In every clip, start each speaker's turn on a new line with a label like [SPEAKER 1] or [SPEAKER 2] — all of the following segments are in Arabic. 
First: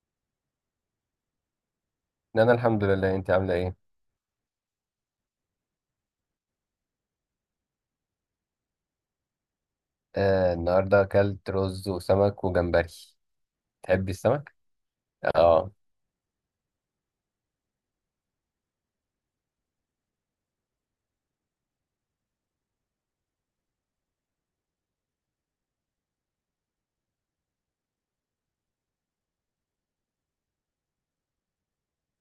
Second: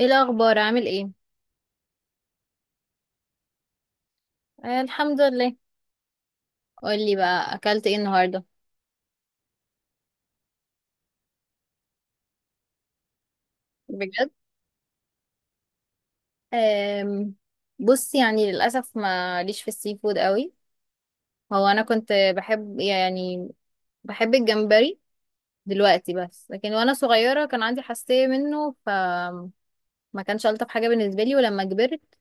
[SPEAKER 1] ايه الاخبار، عامل ايه؟
[SPEAKER 2] انا الحمد لله. انت عامله ايه؟
[SPEAKER 1] آه، الحمد لله. قولي بقى، اكلت ايه النهارده؟
[SPEAKER 2] آه، النهارده اكلت رز وسمك وجمبري. تحبي
[SPEAKER 1] بجد؟
[SPEAKER 2] السمك؟ اه.
[SPEAKER 1] آم بص، يعني للاسف ما ليش في السي فود قوي. هو انا كنت بحب يعني، بحب الجمبري دلوقتي. بس لكن وانا صغيره كان عندي حساسيه منه، فما كانش الطف حاجه بالنسبه لي. ولما كبرت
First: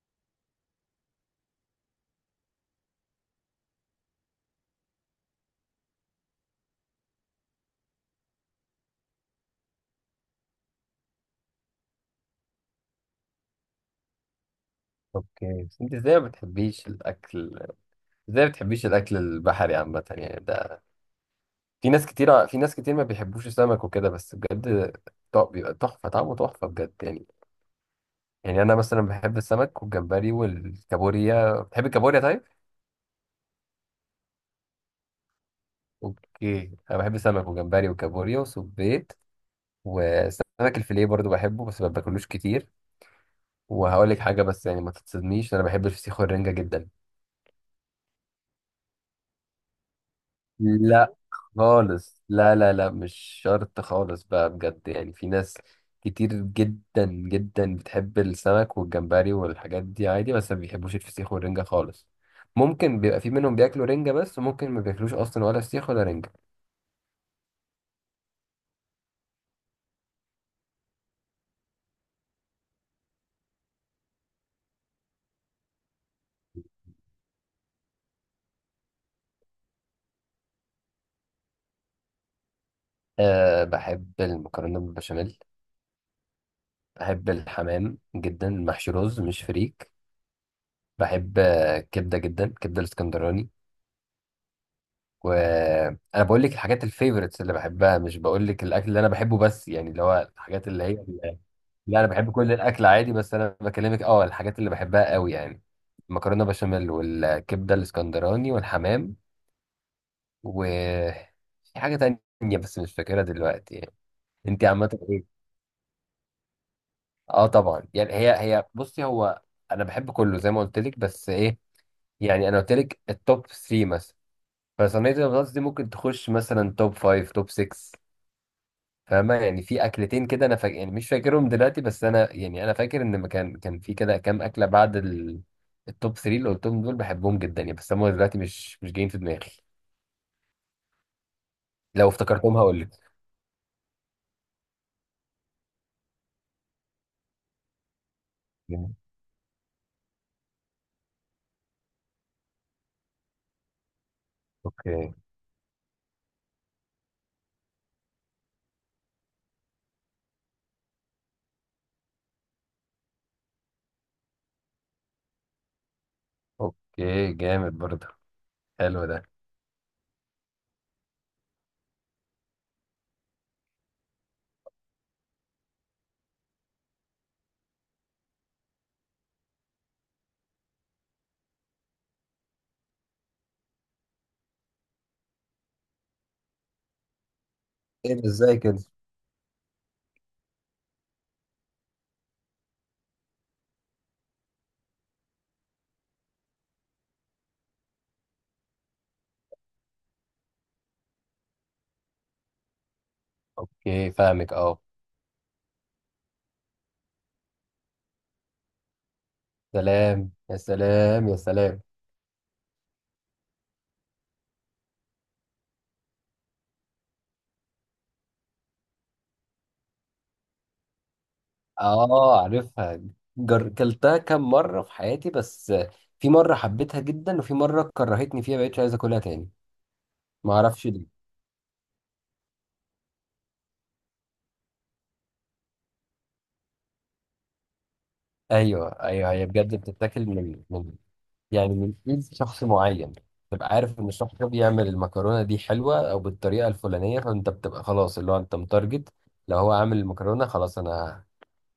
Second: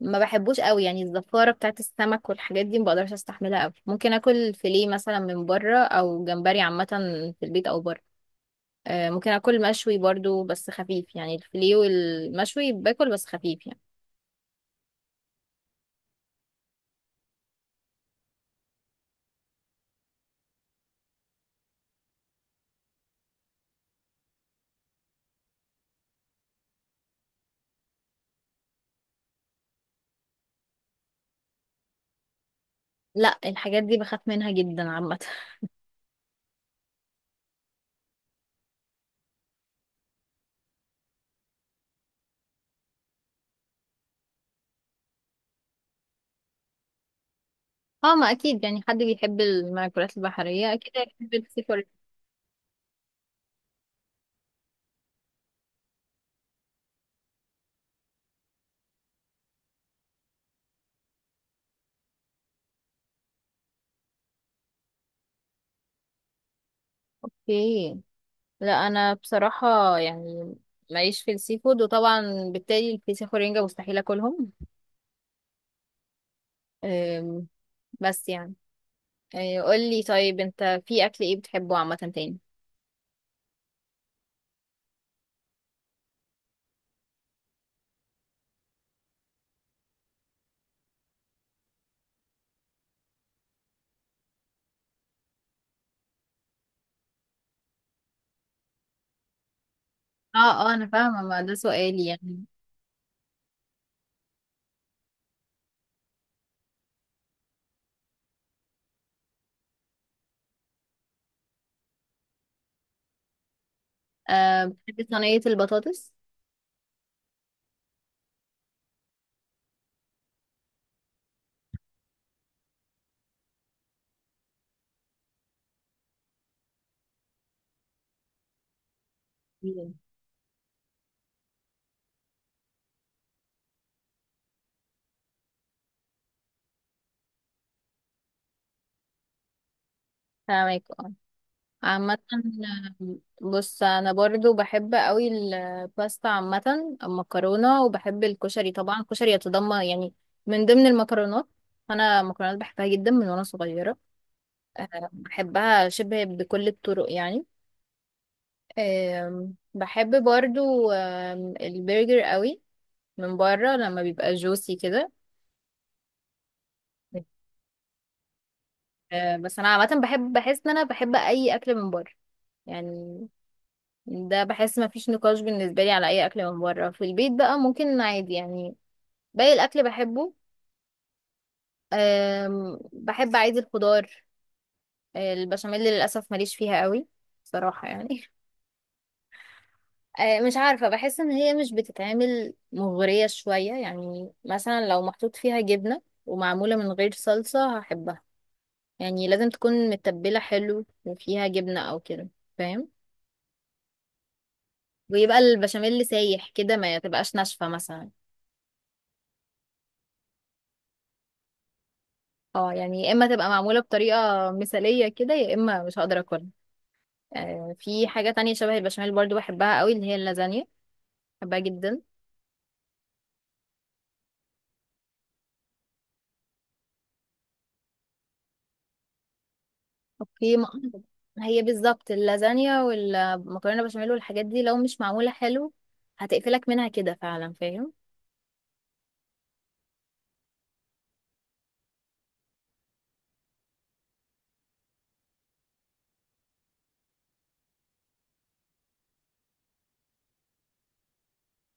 [SPEAKER 1] ما بحبوش قوي، يعني الزفاره بتاعت السمك والحاجات دي ما بقدرش استحملها قوي. ممكن اكل فيليه مثلا من بره، او جمبري عامه، في البيت او بره. ممكن اكل مشوي برضو بس خفيف، يعني الفيليه والمشوي باكل بس خفيف يعني.
[SPEAKER 2] اوكي، بس انت ازاي ما بتحبيش الاكل؟ ازاي ما بتحبيش الاكل البحري عامه، يعني ده في ناس كتير ما بيحبوش السمك وكده، بس بجد بيبقى تحفه، طعمه تحفه بجد يعني انا مثلا بحب السمك والجمبري والكابوريا. بتحبي الكابوريا؟ طيب.
[SPEAKER 1] لا، الحاجات دي بخاف منها جدا عامة.
[SPEAKER 2] اوكي، انا بحب السمك وجمبري وكابوريا وسبيط، وسمك الفيليه برضو بحبه، بس ما باكلوش كتير. وهقول لك حاجه، بس يعني ما تتصدميش، انا بحب الفسيخ والرنجه جدا.
[SPEAKER 1] اه ما اكيد، يعني حد بيحب المأكولات البحرية اكيد
[SPEAKER 2] لا،
[SPEAKER 1] هيحب السي فود.
[SPEAKER 2] خالص. لا، لا، لا، مش شرط خالص بقى، بجد يعني. في ناس كتير جدا جدا بتحب السمك والجمبري والحاجات دي عادي، بس ما بيحبوش الفسيخ والرنجة خالص. ممكن بيبقى في منهم بياكلوا رنجة بس، وممكن ما بياكلوش اصلا ولا فسيخ ولا رنجة.
[SPEAKER 1] اوكي. لا، انا بصراحة يعني ماليش في السي فود، وطبعا بالتالي الفسيخ والرنجة مستحيل اكلهم. آم، بس يعني، قولي طيب، انت في اكل ايه بتحبه عامة تاني؟
[SPEAKER 2] أه، بحب المكرونة بالبشاميل. بحب الحمام جدا، محشي رز مش فريك. بحب كبدة جدا، كبدة الاسكندراني. وانا بقول لك الحاجات الفيفوريتس اللي بحبها، مش بقول لك الاكل اللي انا بحبه بس، يعني اللي هو
[SPEAKER 1] اه
[SPEAKER 2] الحاجات
[SPEAKER 1] اه،
[SPEAKER 2] اللي
[SPEAKER 1] انا
[SPEAKER 2] هي.
[SPEAKER 1] فاهمة، ما ده
[SPEAKER 2] لا،
[SPEAKER 1] سؤالي
[SPEAKER 2] انا بحب
[SPEAKER 1] يعني.
[SPEAKER 2] كل الاكل عادي، بس انا بكلمك الحاجات اللي بحبها قوي يعني. المكرونه بشاميل والكبده الاسكندراني والحمام، و في حاجه تانية بس مش فاكرها دلوقتي يعني. انت
[SPEAKER 1] أه،
[SPEAKER 2] عامه
[SPEAKER 1] بتحبي
[SPEAKER 2] ايه؟
[SPEAKER 1] صينية البطاطس؟
[SPEAKER 2] اه طبعا، يعني هي بصي. هو انا بحب كله زي ما قلت لك، بس ايه، يعني انا قلت لك التوب 3 مثلا، فصينيه البطاطس دي ممكن تخش مثلا توب 5 توب 6. فاهمة؟ يعني في
[SPEAKER 1] مم.
[SPEAKER 2] أكلتين كده أنا فاكر، يعني مش فاكرهم دلوقتي، بس أنا يعني أنا فاكر إن ما كان في كده كام أكلة بعد ال... التوب 3 اللي قلتهم دول بحبهم جدا يعني، بس هم دلوقتي مش جايين في دماغي.
[SPEAKER 1] فاهمك.
[SPEAKER 2] لو
[SPEAKER 1] عامة
[SPEAKER 2] افتكرتهم هقول لك.
[SPEAKER 1] بص، انا برضو بحب قوي الباستا عامة، المكرونة. وبحب الكشري
[SPEAKER 2] جامد.
[SPEAKER 1] طبعا. الكشري يتضمن يعني من ضمن المكرونات. انا مكرونات بحبها جدا من وانا صغيرة. أه
[SPEAKER 2] أوكي.
[SPEAKER 1] بحبها شبه بكل الطرق يعني. بحب برضو البرجر قوي من بره لما بيبقى جوسي كده.
[SPEAKER 2] أوكي، جامد برضه. حلو ده.
[SPEAKER 1] أه بس انا عامة بحب، بحس ان انا بحب اي اكل من بره يعني. ده بحس ما فيش نقاش بالنسبة لي على أي أكل من بره. في البيت بقى ممكن عادي يعني، باقي الأكل بحبه. بحب عادي الخضار. البشاميل للأسف ماليش فيها قوي صراحة
[SPEAKER 2] ايه
[SPEAKER 1] يعني.
[SPEAKER 2] ده، ازاي كده؟
[SPEAKER 1] مش عارفة، بحس إن هي مش بتتعمل مغرية شوية. يعني مثلا لو محطوط فيها جبنة ومعمولة من غير صلصة هحبها، يعني لازم تكون متبلة حلو وفيها جبنة أو كده، فاهم؟
[SPEAKER 2] اوكي، فاهمك، اه.
[SPEAKER 1] ويبقى البشاميل سايح كده، ما تبقاش ناشفة مثلا.
[SPEAKER 2] سلام يا سلام يا سلام.
[SPEAKER 1] اه يعني يا اما تبقى معموله بطريقه مثاليه كده، يا اما مش هقدر اكلها. في حاجه تانية شبه البشاميل برضو بحبها قوي، اللي هي اللازانيا. بحبها جدا.
[SPEAKER 2] اه، عارفها. كلتها كام مرة في حياتي بس. في مرة حبيتها جدا، وفي مرة كرهتني فيها بقيتش عايز اكلها تاني. ما
[SPEAKER 1] اوكي ما.
[SPEAKER 2] اعرفش.
[SPEAKER 1] هي بالظبط اللازانيا والمكرونه بشاميل والحاجات دي لو مش معموله حلو هتقفلك منها كده فعلا، فاهم؟
[SPEAKER 2] ايوه، ايوه، هي بجد بتتاكل من يعني من ايد شخص معين. تبقى عارف ان الشخص ده بيعمل المكرونه دي حلوه او بالطريقه الفلانيه، فانت بتبقى خلاص اللي هو انت متارجت. لو هو عامل المكرونه خلاص انا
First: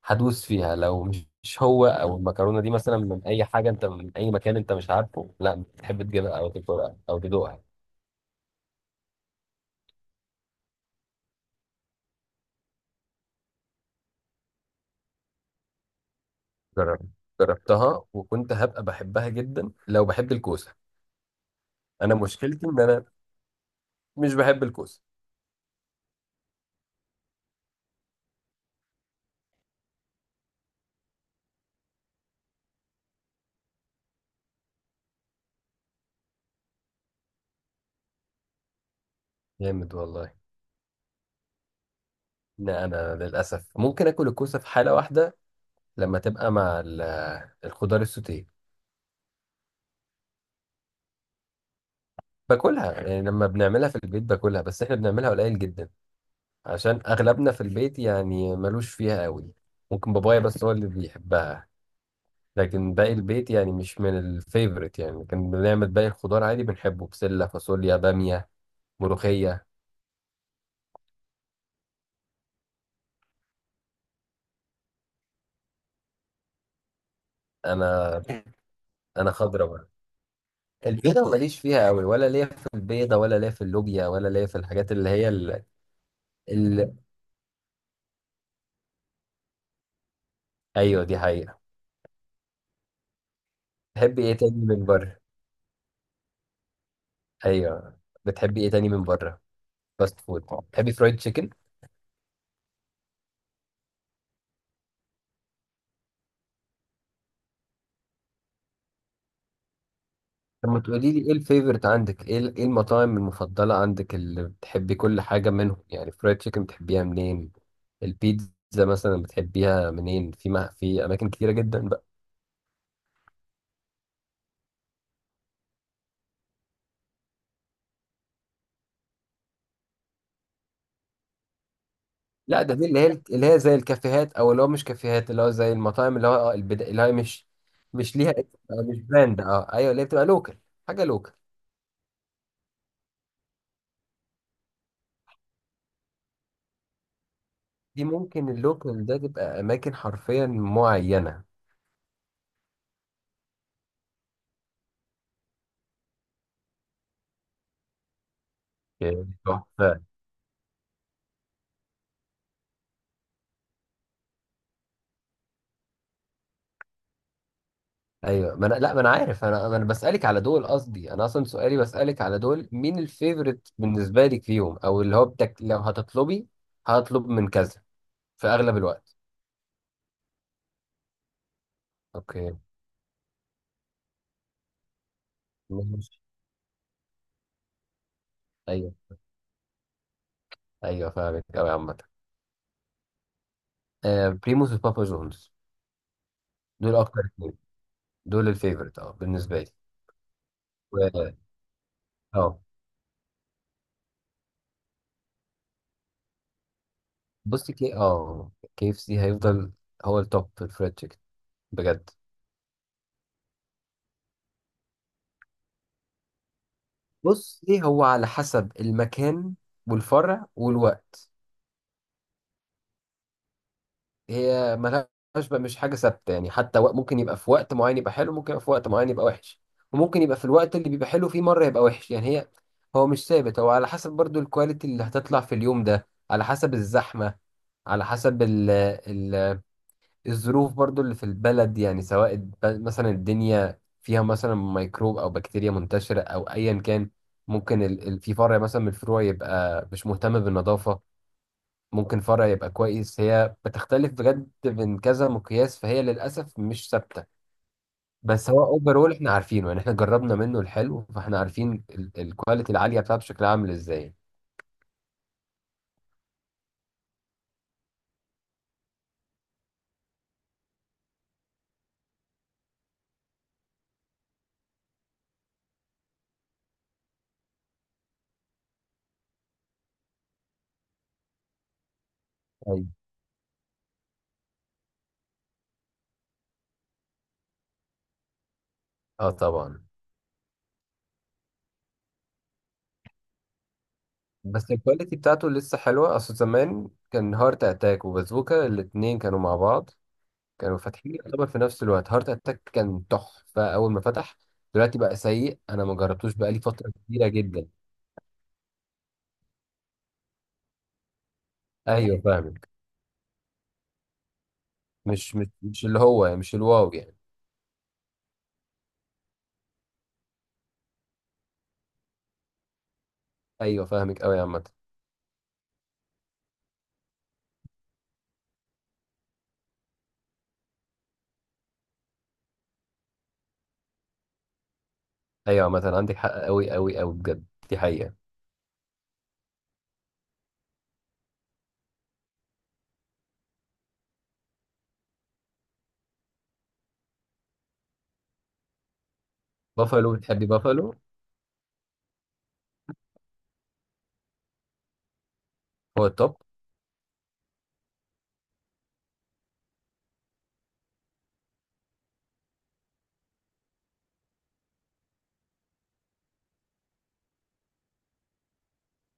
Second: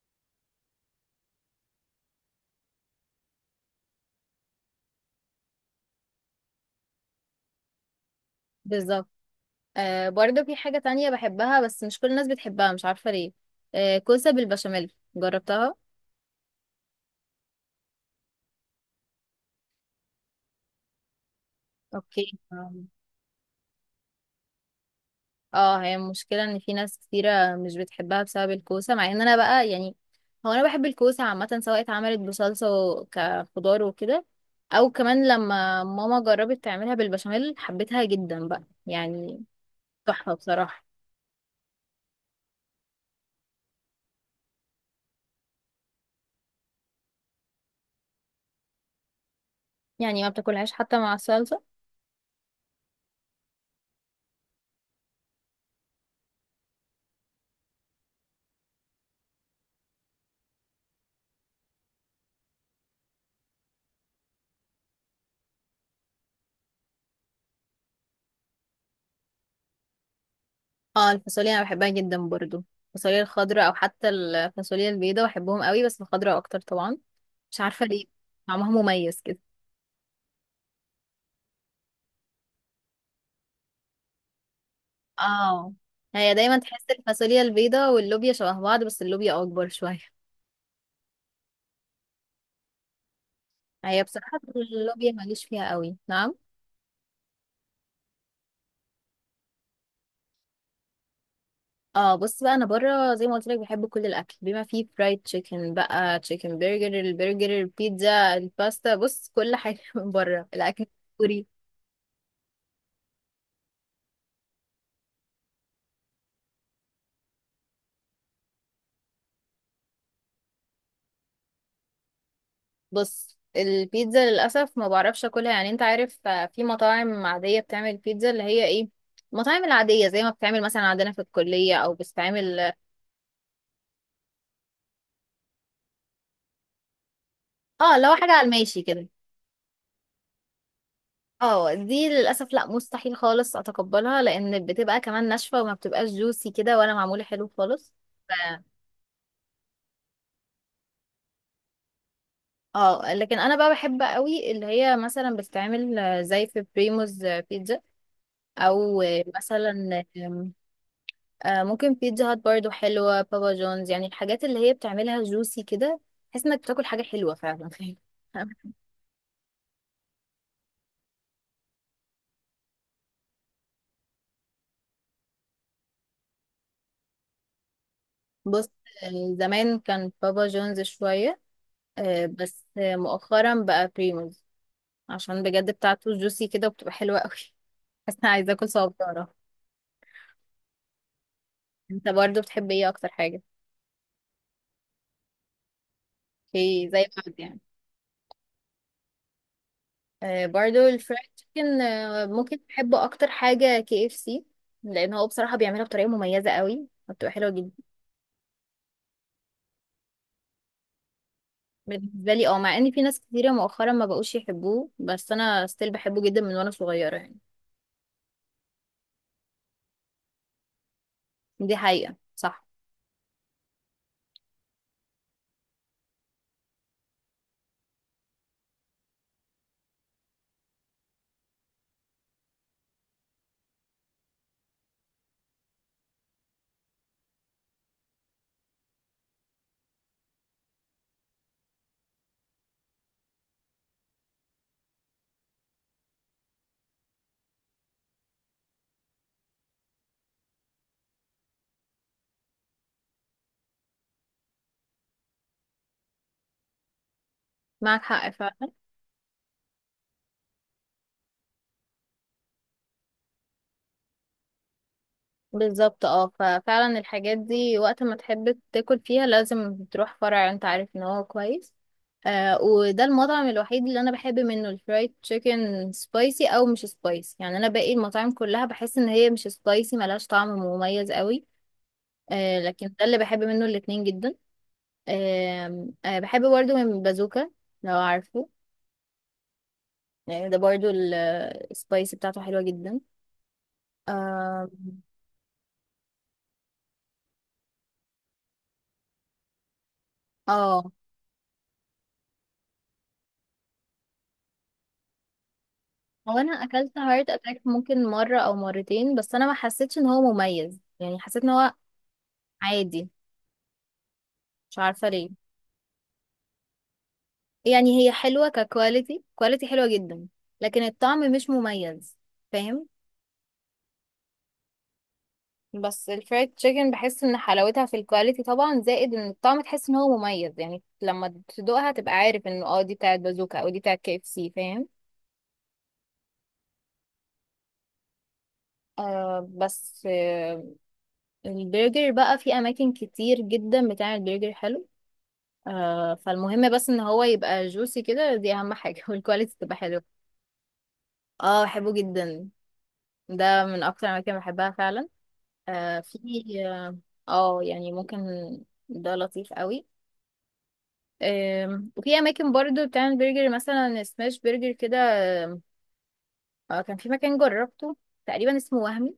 [SPEAKER 2] هدوس فيها، لو مش هو، او المكرونه دي مثلا من اي حاجه، انت من اي مكان انت مش عارفه، لا بتحب تجيبها او تاكلها او تدوقها.
[SPEAKER 1] بالظبط. برضو في حاجه تانية بحبها بس مش كل الناس بتحبها، مش عارفه ليه. كوسه بالبشاميل، جربتها؟
[SPEAKER 2] جرب- جربتها، وكنت هبقى بحبها جدا لو بحب الكوسه. انا
[SPEAKER 1] اوكي.
[SPEAKER 2] مشكلتي ان انا مش بحب الكوسه.
[SPEAKER 1] اه، هي المشكلة ان في ناس كتيرة مش بتحبها بسبب الكوسة، مع ان انا بقى يعني، هو انا بحب الكوسة عامة سواء اتعملت بصلصة كخضار وكده، او كمان لما ماما جربت تعملها بالبشاميل حبيتها جدا بقى يعني.
[SPEAKER 2] جامد والله.
[SPEAKER 1] تحفة بصراحة.
[SPEAKER 2] لا، انا للاسف ممكن اكل الكوسه في حاله واحده، لما تبقى مع الخضار السوتيه.
[SPEAKER 1] يعني ما بتاكلهاش حتى مع الصلصة؟
[SPEAKER 2] باكلها يعني لما بنعملها في البيت باكلها، بس احنا بنعملها قليل جدا عشان اغلبنا في البيت يعني ملوش فيها قوي. ممكن بابايا بس هو اللي بيحبها، لكن باقي البيت يعني مش من الفيفوريت. يعني كان بنعمل باقي الخضار عادي بنحبه، بسله فاصوليا باميه ملوخيه.
[SPEAKER 1] اه الفاصوليا انا بحبها جدا برضو، الفاصوليا الخضراء او حتى الفاصوليا البيضاء بحبهم قوي، بس الخضراء اكتر طبعا، مش عارفة ليه،
[SPEAKER 2] انا
[SPEAKER 1] طعمها مميز
[SPEAKER 2] انا
[SPEAKER 1] كده.
[SPEAKER 2] خضرا بقى، البيضه ماليش فيها قوي، ولا ليا في البيضه، ولا ليا في اللوبيا، ولا ليا في الحاجات اللي هي.
[SPEAKER 1] اه هي دايما تحس الفاصوليا البيضة واللوبيا شبه بعض، بس اللوبيا اكبر شوية.
[SPEAKER 2] ايوه، دي حقيقة.
[SPEAKER 1] هي
[SPEAKER 2] تحبي ايه
[SPEAKER 1] بصراحة
[SPEAKER 2] تاني من
[SPEAKER 1] اللوبيا
[SPEAKER 2] بره؟
[SPEAKER 1] ماليش فيها قوي، نعم.
[SPEAKER 2] ايوه. بتحبي ايه تاني من بره؟ فاست فود؟ تحبي فرايد تشيكن؟
[SPEAKER 1] اه بص بقى، انا بره زي ما قلت لك بحب كل الاكل، بما فيه فرايد تشيكن بقى، تشيكن برجر، البرجر، البيتزا، الباستا. بص كل حاجة من بره،
[SPEAKER 2] طب ما
[SPEAKER 1] الاكل
[SPEAKER 2] تقولي لي، ايه
[SPEAKER 1] الكوري.
[SPEAKER 2] الفيفورت عندك، ايه ايه المطاعم المفضلة عندك اللي بتحبي كل حاجة منهم، يعني فرايد تشيكن بتحبيها منين؟ البيتزا مثلا بتحبيها منين؟ في، ما في اماكن كتيرة جدا بقى.
[SPEAKER 1] بص البيتزا للاسف ما بعرفش اكلها، يعني انت عارف، في مطاعم عادية بتعمل بيتزا اللي هي ايه، المطاعم العادية زي ما بتعمل مثلا عندنا في الكلية او
[SPEAKER 2] لا،
[SPEAKER 1] بتتعمل،
[SPEAKER 2] ده دي اللي هي زي الكافيهات، او اللي هو مش كافيهات، اللي هو زي المطاعم، اللي هو البدا، اللي هي مش
[SPEAKER 1] اه لو
[SPEAKER 2] مش ليها
[SPEAKER 1] حاجة على
[SPEAKER 2] اسم،
[SPEAKER 1] الماشي
[SPEAKER 2] مش
[SPEAKER 1] كده.
[SPEAKER 2] براند. اه ايوه، اللي هي بتبقى لوكال، حاجة لوكال.
[SPEAKER 1] اه دي للاسف لا، مستحيل خالص اتقبلها لان بتبقى كمان ناشفه وما بتبقاش جوسي كده ولا معموله حلو خالص.
[SPEAKER 2] دي
[SPEAKER 1] ف...
[SPEAKER 2] ممكن اللوكال ده تبقى اماكن حرفيا معينه.
[SPEAKER 1] اه لكن انا بقى بحب قوي اللي هي مثلا بتتعمل زي في بريموز بيتزا، او
[SPEAKER 2] يعني تحفه.
[SPEAKER 1] مثلا ممكن بيتزا هات برضو حلوه، بابا جونز، يعني الحاجات اللي هي بتعملها جوسي كده، تحس انك بتاكل حاجه حلوه فعلا.
[SPEAKER 2] ايوه، ما انا، لا، ما انا عارف، انا بسالك على دول. قصدي انا اصلا سؤالي بسالك على دول مين الفيفوريت بالنسبه لك فيهم، او اللي هو لو هتطلبي هطلب من كذا في
[SPEAKER 1] بص
[SPEAKER 2] اغلب الوقت.
[SPEAKER 1] زمان كان بابا جونز شويه،
[SPEAKER 2] اوكي،
[SPEAKER 1] بس مؤخرا بقى بريموز، عشان بجد بتاعته
[SPEAKER 2] ماشي.
[SPEAKER 1] جوسي كده وبتبقى حلوة قوي. بس انا عايزة اكل
[SPEAKER 2] ايوه،
[SPEAKER 1] صبارة.
[SPEAKER 2] ايوه، فاهمك قوي عامه.
[SPEAKER 1] انت برضو بتحب ايه اكتر حاجة؟
[SPEAKER 2] آه، بريموس وبابا جونز
[SPEAKER 1] اوكي
[SPEAKER 2] دول
[SPEAKER 1] زي
[SPEAKER 2] اكتر
[SPEAKER 1] بعض
[SPEAKER 2] اتنين،
[SPEAKER 1] يعني.
[SPEAKER 2] دول الفيفوريت اه بالنسبه لي.
[SPEAKER 1] برضو الفرايد
[SPEAKER 2] و...
[SPEAKER 1] تشيكن ممكن
[SPEAKER 2] اه،
[SPEAKER 1] بحبه اكتر حاجة كي اف سي، لان هو بصراحة بيعملها بطريقة مميزة قوي وبتبقى حلوة جدا
[SPEAKER 2] بصي، كي اف سي هيفضل هو التوب في الفريد تشيكن، بجد.
[SPEAKER 1] بالنسبة لي. اه، مع ان في ناس كتيرة مؤخرا ما بقوش يحبوه، بس انا ستيل بحبه جدا من وانا صغيرة يعني.
[SPEAKER 2] بص، ايه هو على حسب المكان والفرع والوقت.
[SPEAKER 1] دي حقيقة، صح،
[SPEAKER 2] هي ملهاش بقى، مش حاجة ثابتة يعني. حتى ممكن يبقى في وقت معين يبقى حلو، ممكن يبقى في وقت معين يبقى وحش. وممكن يبقى في الوقت اللي بيبقى حلو فيه مرة يبقى وحش. يعني هي، هو مش ثابت، هو على حسب برضو الكواليتي اللي هتطلع في اليوم ده، على حسب الزحمة، على حسب ال ال الظروف برضو اللي في البلد. يعني سواء مثلا الدنيا فيها مثلا ميكروب او بكتيريا منتشرة او ايا كان. ممكن في فرع مثلا من الفروع يبقى مش مهتم بالنظافة، ممكن فرع يبقى كويس. هي بتختلف بجد من كذا مقياس، فهي للأسف مش ثابتة.
[SPEAKER 1] معك حق.
[SPEAKER 2] بس هو اوفرول احنا عارفينه يعني، احنا جربنا منه الحلو، فاحنا عارفين الكواليتي العالية بتاعته شكلها عامل ازاي.
[SPEAKER 1] بالظبط، اه ففعلا الحاجات دي وقت ما تحب تاكل فيها لازم تروح فرع انت عارف ان هو كويس. وده المطعم الوحيد اللي انا بحب منه الفرايد تشيكن، سبايسي او مش سبايسي، يعني انا باقي المطاعم كلها بحس ان هي مش سبايسي ملهاش طعم مميز قوي.
[SPEAKER 2] أيوة.
[SPEAKER 1] لكن ده اللي بحب منه الاتنين جدا. آه بحب برضه من بازوكا، لو عارفه.
[SPEAKER 2] اه طبعا.
[SPEAKER 1] يعني ده برضه السبايسي بتاعته حلوة جدا. آم،
[SPEAKER 2] بس الكواليتي بتاعته لسه حلوة. اصل زمان كان هارت اتاك وبازوكا الاتنين كانوا مع بعض، كانوا
[SPEAKER 1] اه
[SPEAKER 2] فاتحين يعتبر في نفس الوقت. هارت اتاك كان تحفة اول ما فتح، دلوقتي بقى سيء. انا ما جربتوش
[SPEAKER 1] هو انا
[SPEAKER 2] بقالي فترة
[SPEAKER 1] اكلت
[SPEAKER 2] كبيرة
[SPEAKER 1] هارت اتاك
[SPEAKER 2] جدا.
[SPEAKER 1] ممكن مره او مرتين بس انا ما حسيتش ان هو مميز، يعني حسيت ان هو
[SPEAKER 2] ايوه، فاهمك.
[SPEAKER 1] عادي، مش عارفه
[SPEAKER 2] مش
[SPEAKER 1] ليه.
[SPEAKER 2] مش مش اللي هو يعني، مش الواو يعني.
[SPEAKER 1] يعني هي حلوه ككواليتي، كواليتي حلوه جدا لكن الطعم مش مميز، فاهم؟
[SPEAKER 2] ايوه فاهمك قوي يا عامه.
[SPEAKER 1] بس الفرايد تشيكن بحس ان حلاوتها في الكواليتي طبعا، زائد ان الطعم تحس ان هو مميز، يعني لما تدوقها تبقى عارف انه اه دي بتاعت بازوكا او دي بتاعت كي اف سي، فاهم؟
[SPEAKER 2] ايوه عامه، عندك حق قوي قوي قوي بجد، دي حقيقه.
[SPEAKER 1] بس البرجر بقى في اماكن كتير جدا بتعمل برجر حلو. فالمهم بس ان هو يبقى جوسي كده، دي اهم حاجة. والكواليتي تبقى حلوة.
[SPEAKER 2] بافالو؟ بتحبي بافالو؟
[SPEAKER 1] اه بحبه جدا، ده من اكتر الاماكن اللي بحبها فعلا. آه
[SPEAKER 2] هو
[SPEAKER 1] في
[SPEAKER 2] التوب.
[SPEAKER 1] اه آه، يعني ممكن، ده لطيف قوي. وفي اماكن برضو بتعمل برجر مثلا سماش برجر كده. كان في مكان جربته تقريبا اسمه وهمي،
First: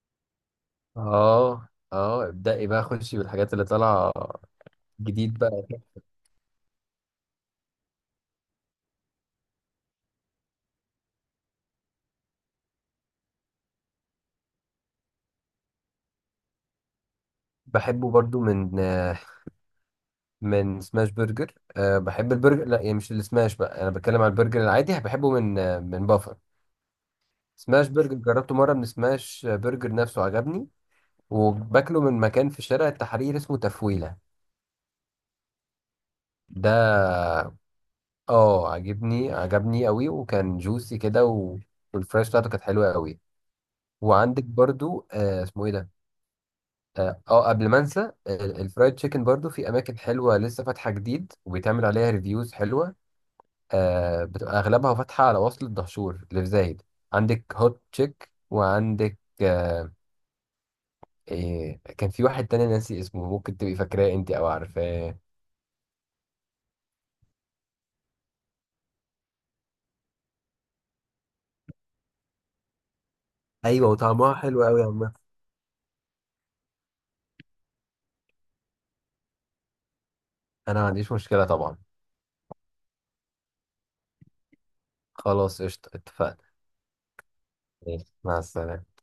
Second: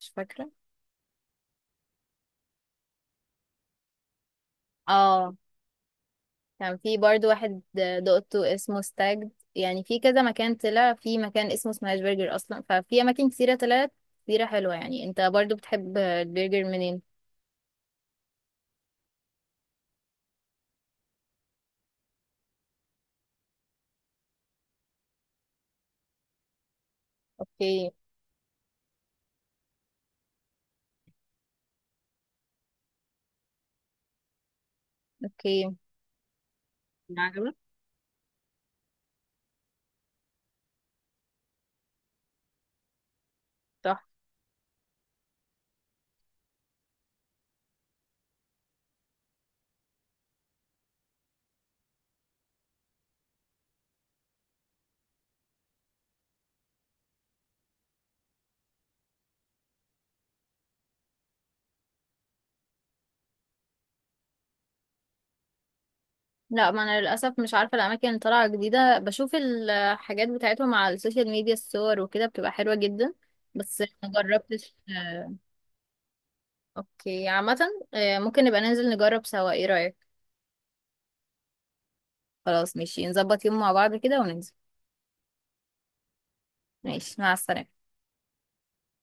[SPEAKER 1] مش فاكرة.
[SPEAKER 2] اه، اه، ابدأي بقى، خشي بالحاجات اللي طالعه
[SPEAKER 1] اه
[SPEAKER 2] جديد بقى.
[SPEAKER 1] كان في برضو واحد دقته اسمه ستاجد، يعني في كذا مكان طلع، في مكان اسمه سماش برجر اصلا، ففي اماكن كتيره طلعت كتيره حلوه. يعني انت برضو بتحب البرجر منين؟
[SPEAKER 2] بحبه برضو من من سماش برجر. أه، بحب البرجر، لا يعني مش السماش بقى، انا بتكلم على البرجر العادي، بحبه من من بافر. سماش
[SPEAKER 1] اوكي.
[SPEAKER 2] برجر جربته مره من سماش برجر نفسه، عجبني. وباكله من مكان في شارع التحرير اسمه تفويله
[SPEAKER 1] اوكي،
[SPEAKER 2] ده.
[SPEAKER 1] عجبك؟
[SPEAKER 2] اه، عجبني، عجبني قوي، وكان جوسي كده. و... والفراش بتاعته كانت حلوه قوي.
[SPEAKER 1] صح.
[SPEAKER 2] وعندك برضو اسمه ايه ده، قبل ما انسى، الفرايد تشيكن برضو في اماكن حلوه لسه فاتحه جديد وبيتعمل عليها ريفيوز حلوه. آه، بتبقى اغلبها فاتحه على وصل الدهشور اللي في زايد. عندك هوت تشيك، وعندك إيه، كان في واحد تاني ناسي اسمه، ممكن تبقي فاكراه انت او عارفاه؟
[SPEAKER 1] لا ما انا للاسف مش عارفه الاماكن اللي طالعه جديده، بشوف الحاجات بتاعتهم على السوشيال ميديا الصور وكده بتبقى حلوه جدا، بس
[SPEAKER 2] ايوه،
[SPEAKER 1] ما
[SPEAKER 2] وطعمها حلو
[SPEAKER 1] جربتش.
[SPEAKER 2] قوي يا عم.
[SPEAKER 1] اوكي عامه، ممكن نبقى ننزل نجرب سوا، ايه رايك؟
[SPEAKER 2] انا ما عنديش مشكله طبعا.
[SPEAKER 1] خلاص ماشي، نظبط يوم مع بعض كده وننزل.
[SPEAKER 2] خلاص قشطه، اتفقنا.
[SPEAKER 1] ماشي، مع السلامه.
[SPEAKER 2] ماشي، مع السلامه.